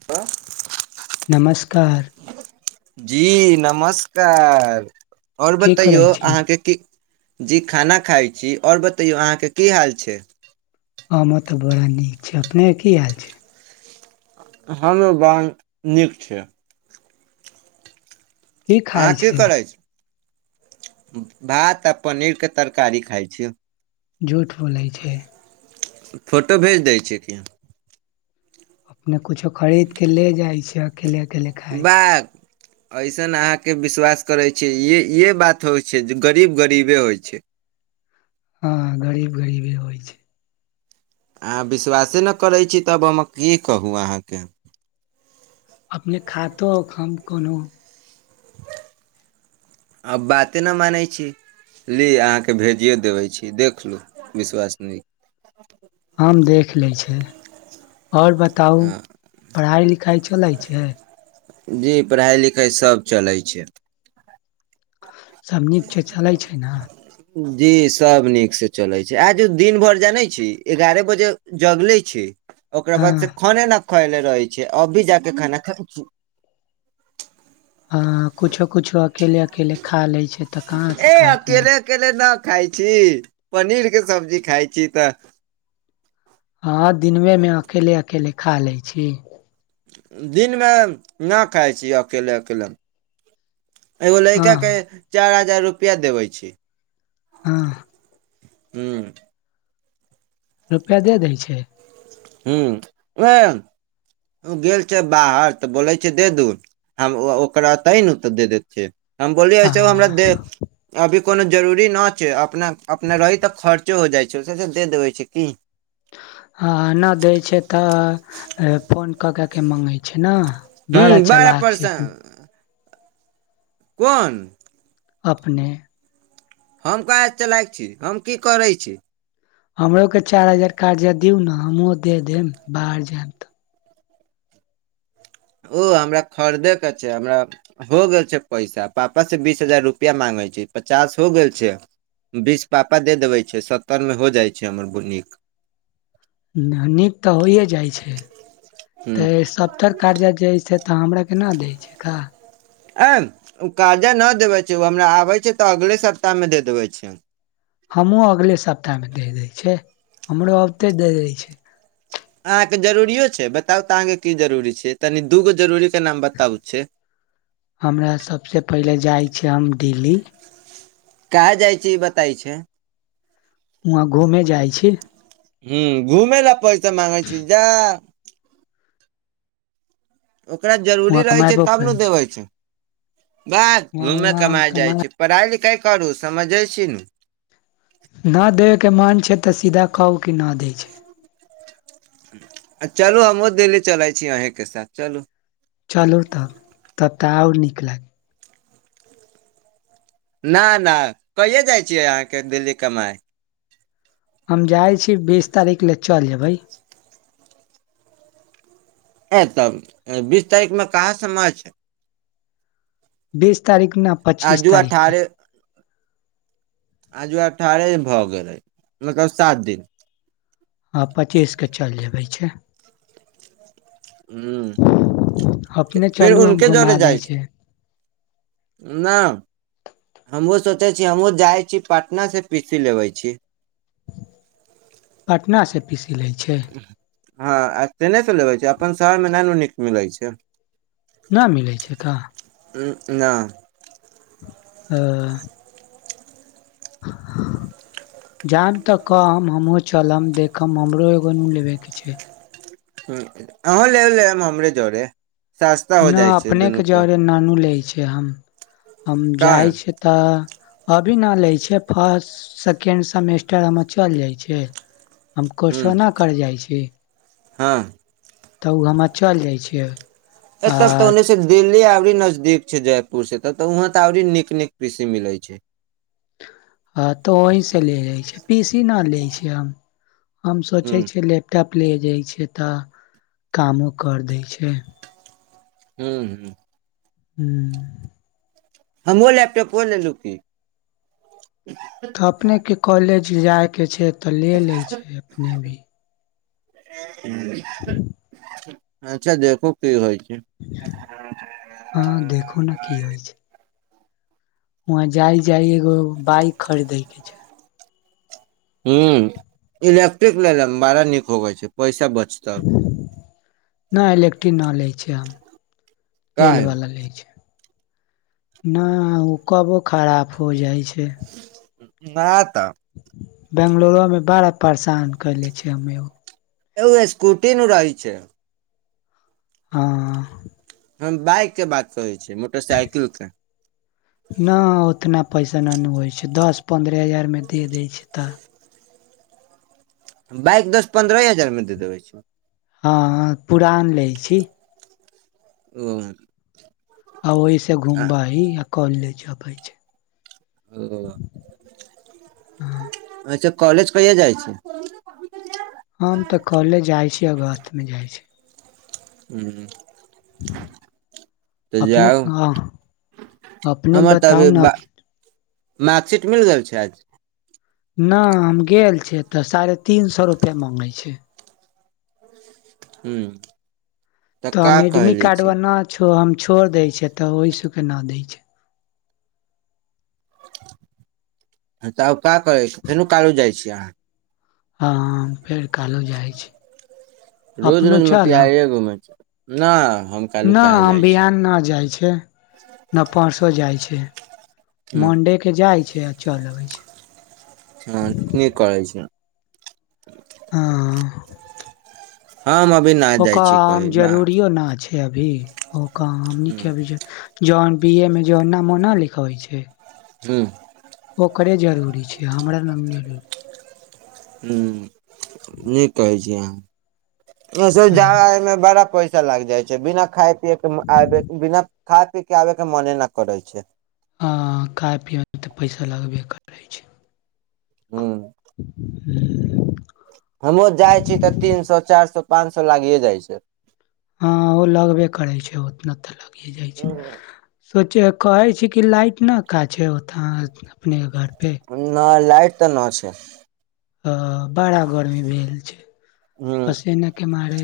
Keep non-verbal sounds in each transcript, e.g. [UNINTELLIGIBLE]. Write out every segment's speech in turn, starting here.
[UNINTELLIGIBLE] नमस्कार जी नमस्कार ओर की बतै करै छी अहाँके की जी खाना खाइ छी और बतैयौ अहाँके की हाल छै हमर तऽ बड़ा नीक छै अपने के की हाल छै हमे ब नीक छै की अहाँ खाय की छै करै छी भात आ पनीर के तरकारी खाय छी झूठ बोलै छै फोटो भेज दै छे कि न कुछो खरीद के ले जाय छै अकेले अकेले खाय छै बाक ऐसन अहाँके विश्वास करैत छी? ई बात होइत छै जे गरीब गरीबे रहि जाइ छै। हँ गरीब गरीबे होइ छै अहाँ विश्वासे न करैत छी तब हम कि कहू अहाँके अपने खातोक हम कोनो आब बाते न मानै छी ली अहाँके भेजियो देबे छी देख लू विश्वास नहि हम देख लै छै और बताउ पढ़ाई लिखाइ चलै छै जी पढ़ाइ लिखाइ सब चलै छै सब नीक छै चलै छै ने जी सब नीक से चलै छै। आज दिन भरि जानै छी एगारह बजे जगले छी ओकरा हँ बाद से खाने न खएले रहै छै अभी जाके खाना खाइ छी हँ कुछो कुछो अकेले अकेले खा लै छै तऽ कहाँसे खायके मोन [UNINTELLIGIBLE] ना खाइ छी पनीर के सब्जी खाय छी तऽ हँ दिनव में अकेले अकेले खा लै छी दिन में ना खाइ छियै अकेले अकेले एगो हँ ल‌इकाके चार हजार रुपैया देबै छी हँ हम्म रुपया दे दै छै हूम्म [UNINTELLIGIBLE] ओ गेल छै बाहर तऽ बोलै छै दे दू हम ओकर अतै नु तऽ दे देत छी हम बोलियै आ ऐसे हमरा दे अभी कोनो जरूरी न छै अपना अपना रही तऽ खर्चो हो जाइ छै ओसे अच्छा दे देबै छै की हँ नहि दै छै तऽ फोन कऽ कऽ के माँगै छै ने हुँ बड़ा चालाक छे परेशान अपने कोन अपने हम कार चलायक छी हम की करै छी हमरोके चारि हजार कर्जा दियु न हमहूँ दे देम बाहर जायब तऽ ओ हमरा खरीदे के छै। हमरा हो गेल छै पैसा पापा से बीस हजार रुपया मांगै छी पचास हो गेल छै बीस पापा दे देबै छै सत्तर मे हो जाइ छै हमर बु नीक नीक तऽ होइए जाइ छै हुँ तऽ सब तर कर्जा जे हइ से तऽ हमरा के ना दै छै का आय ओ कर्जा न देबै छै ओ हमरा आबै छै तऽ अगले सप्ताह में देखने देबै छै हमहुं अगले सप्ताह मे दे दै छै हमरो अबते दे दै छै अहाँके जरूरियो छै, बताउ तऽ अहाँके की जरूरी छै? तनि दू गो जरूरीक नाम बताउ छै। हमरा सभसँ पहिले जाइ छी हम दिल्ली कहाँ जाइ छी ई बताय छै वहां घूमे जाइ छी ह्म घूमे ला पैसा माँगै छी जा ओकरा जरूरी वहाँ रहै छै कमेबो तब ने करै छी देबै छै [UNINTELLIGIBLE] वहाँ घूमे वहाँ हम कमााय कमा जाइ छै पढ़ाई लिखाइ करू समझै छी नु न देैके मन छै तऽ सीधा कहू कि नहि दै छै आ चलू हमहुो दिल्ली चलइ छी अहींके साथ चलू चलू तब तब तऽ आर नीक लागत ना ना कहिया जाइ छियै अहाँके दिल्ली कमाइ हम जाइ छी बीस तारीख लए चलि जेबै ए तऽ बीस तारीखमे कहाँ समा छै? बीस तारीख नऽ पच्चीस आजू तारीखके आजु आठ दिन भऽ गेलै, मतलब सात दिन। हँ पचीस के चलि जेबै छै। ह अपने फेर चलू हम उनके घुमा दै छै नहि हमहहुँ सोचे छिय हमहहुँ जाइ छी पटना से पी सी लेबे छी पटना से पी सी लै छै हँ आ ट्रेने च लेबे छै अपन शहर मे नहि नीक मिलैत छै नहि मिलै छै का ह नहि ओ ह ह जानि तऽ कहब, हमहूँ चलब। देखब, हमरा सेहो एगो नून लेबाक छै। अहूँ ले लेब हमरे जरे सस्ता हो जाइ छै दुनू के ना नु लै छै हम हम का है जाई छै तऽ अभी न लै छिय फर्स्ट सेकेण्ड सेमेस्टर हम चलि जाइ छै हम ह क्वेश्चनो कर जाइ छी हँ त ओ हमर चल जाइ छियै ए तऽ ओहि सँ। दिल्ली औरी नजदीक छै जयपुर से त त वहां त औरी नीक नीक पीसी मिलै छै हां त वहीं से ले जाय छै पीसी न लै छी हम हम ह सोचे छी लैपटॉप ले जाइ छै तऽ कामो कर दै छै हू हूँ हूँ हमहु लैपटॉपो लेलहु की अपनेके कॉलेज जाइके छै तऽ ले लै छै अपने भी हं अच्छा देखू की होइ छै हँ देखू ने की होइ छै वहां जाइ जाइ एगो बाइक खरीदे के छै हं इलेक्ट्रिक लै ला बड़ा नीक होवै छै पैसा बचत नहि इलेक्ट्रिक न लै छै आ काहे तेलवला लै छै। नहि ओ कबो खराब हो जाइ छै नहि तऽ बंगलोरोमे बड़ा परेशान कले छै [UNINTELLIGIBLE] ए ओ स्कूटी नु रहै छै हँ हम बाइक के बात करे छी मोटरसाइकिल के [INAUDIBLE] नहि उतना पैसा नहि ने होइ छै दस पन्द्रह हजारमे दे दै छै तऽ बाइक दस-पन्द्रह हजारमे दे दे रहै छै। हँ पुरान लै छी ओ आ ओहि सँ आ घुमबऽ आ कऽ लेबै छै। ओ हँ अच्छा कॉलेज कहिया जाइ छै हम तऽ कॉलेज जाइ छी अगस्त में जाइ छी हू तऽ अपने जाउ हँ अपने हमर बताउ तऽभी ने ब मार्कशीट मिल गेल छै आज नहि हम गेल छियै तऽ साढ़े तीन सए रुपया माँगै छै हूँ तऽ हम एडमिट कार्डव नहि छो हम छोड़ि दै छियै तऽ ओहिसके नहि दै छै तऽ आब का करै छी फेन कालू जाइ छीय अहाँ हँ फेर कलो जाइ छी अपनो चल [UNINTELLIGIBLE] [UNINTELLIGIBLE] नहि न बिहान न जाइ छै न परसो जाइ छै हूं मंडे के जाइ छै आ चल अबै छै हँ की करै छै हँ हम अभी न ओक जाइ छी आम कही बा जरूरो न छै अभी ओक आम न ह्म के अभी जौन बी ए मे जन नामो नहि लिख होइ छै हूं ओकरे जरुरी छै हमरा न जरूरी छै ह न कहै छी अहाँ हँ जादायमे बड़ा पैसा लागि जाइ छै बिना खाद्यान्न पियएके आ बिना खा पीके आबे के मने न करै छै आ खाय पीअत पैसा लागत ह [INAUDIBLE] हमों जाइ छी तऽ तीन सए चारि सए पांच सए लागिए जाइ छै ह, ओ लगबे करे छै। उतना ते जाइ छै। सोचे कहै छै। कि लाइट कितना काँचे होता हँ अपने घर पे [UNINTELLIGIBLE] न, लाइट तऽ न छै। बड़ा गर्मी भेल छै। पसीनाे के मारे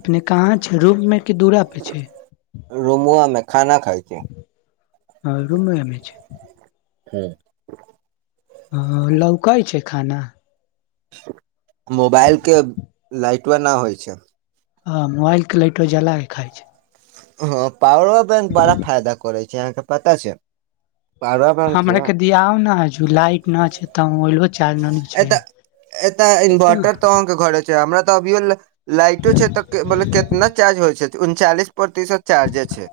अपने कहाँ छै? रूप मे कि दूरा पे छै रुमुआमे खाना खाय छै हँ, रूममे छै। हूँ ह, लौका छै खाना? मोबाइलके लाइटो न होइ छै। आ मोबाइलके लाइटो जलाके खाइ छै। हँ, पावरो बैंक बड़ा फायदा करै छै अहाँके पता छै। पावर बैंक दियाउ ने लाइट न छै त एतऽ एता इन्वर्टर तऽ अहाँके घरे हमरा तऽ अभियो लाइटो छै। त कितना चार्ज होय छै। उनचालिस प्रतिशत। चार्ज छै।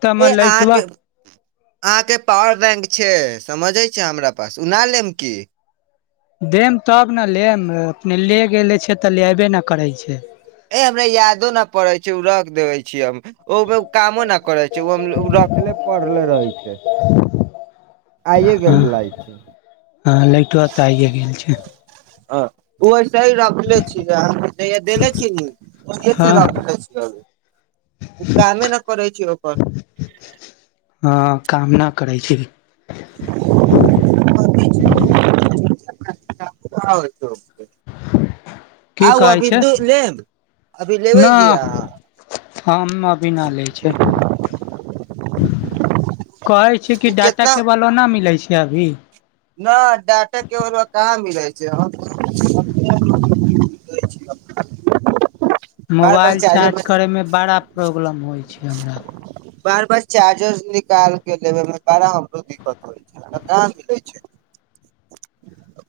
तऽ हमर लाइटबा अहाँकेँ अहाँकेँ पावर बैंक छै। समझे छै, हमरा पास नहि लेब की? देम तब ने लेम अपने ले गेले छै तऽ ले अबे ने करै छै। ए हमरा यादो न पड़ै छै। ओ रख देबे छियै हम। ओमे कामो न करे छै। ओ रखले पड़ले रहै छै। आइए गेल हँ लाइट हँ लाइटबा तऽ आइये गेल छै आ। उवैसे ही रखले छिय। देले छियेनु ओहिसे हँ रखले छिय कामे न करै छै ओकर। हँ, काम नहि करै छी? छै [UNINTELLIGIBLE] आओत [UNINTELLIGIBLE] की आउ, कहै अभी छै दू लेब अभी लेबै न जी अहाँ? हम। बिना लै छै कहै छै कि डाटा कितना केबल। न मिलै छै अभी? नहि डाटा केबल कहाँ मिलै छै। बार बार मोबाइल चार्जर चार्ज में करयमे बड़ा प्रॉब्लम होइ छै। हमरा बार बार चार्जर निकालके लेबेमे बारा हमरो दिक्कत हो छै।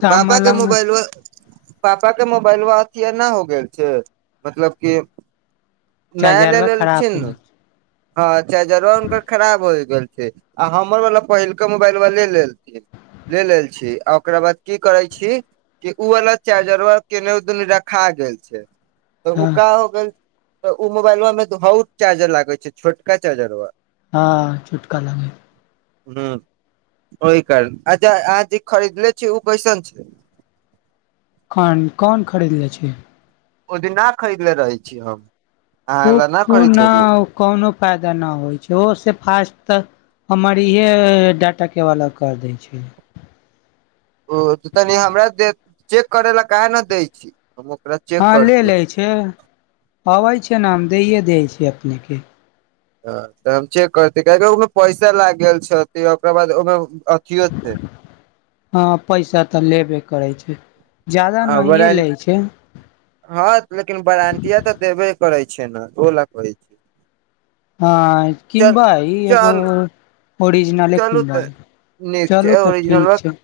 तऽ हमर पापाके लग मोबाइल पापाके मोबाइल वा अथी एना हो गेल छै। मतलब की नाय चार्जरवा लेल खराब छी हो नु। गेल ह, चार्जरा हुनकर खराब हो गेल छै। आ हमर वला पहिलका मोबाइल ले लेलथिन। लेल छी आ ओकरा बाद की करै छी। के उ वाला चार्जबा केने रखा गेल छै, तऽ हँ ओका हो गेल तऽ ओ मोबाइलवा मे हऽउ चार्जर लागे छै छोटका चार्जरबा। हँ। चुटका लागे हू ओहि कारण आ अहाँ जे खरीदले छी ओ कैसन छै? केहन कोन खरीदले छी? ओहि दिन ना खरीदले रहै छी हम? अहाँ ल पुकु खरीद न लेलियै [UNINTELLIGIBLE] कोनो फायदा न होइ छै ओ से फास्ट तऽ हमर इहे डाटा वला कर दै छै। ओ तऽ कनि हमरा दऽ चेक करऽ लेल, काहे नहि दै छी हम ओकरा? चेक हँ, लऽ करती लै छै, अबैत छै ने। हम दैए दै छी अपनेके। तऽ हम चेक करिते, काहेकि ओहिमे पैसा लागि गेल छै, ओकरा बाद ओहिमे अथियो छै। हँ पैसा तऽ लेबे करैत छै जादा नहिए वारंट लैत छै हँ लेकिन बारातिया तऽ देबे करै छै ने ओहो ला कहै छै हँ कीनबइ एगो चल ओरिजिनले चलू तऽ कीनबइ नीक छै चलू तऽ ओरिजिनलवा ठीक छै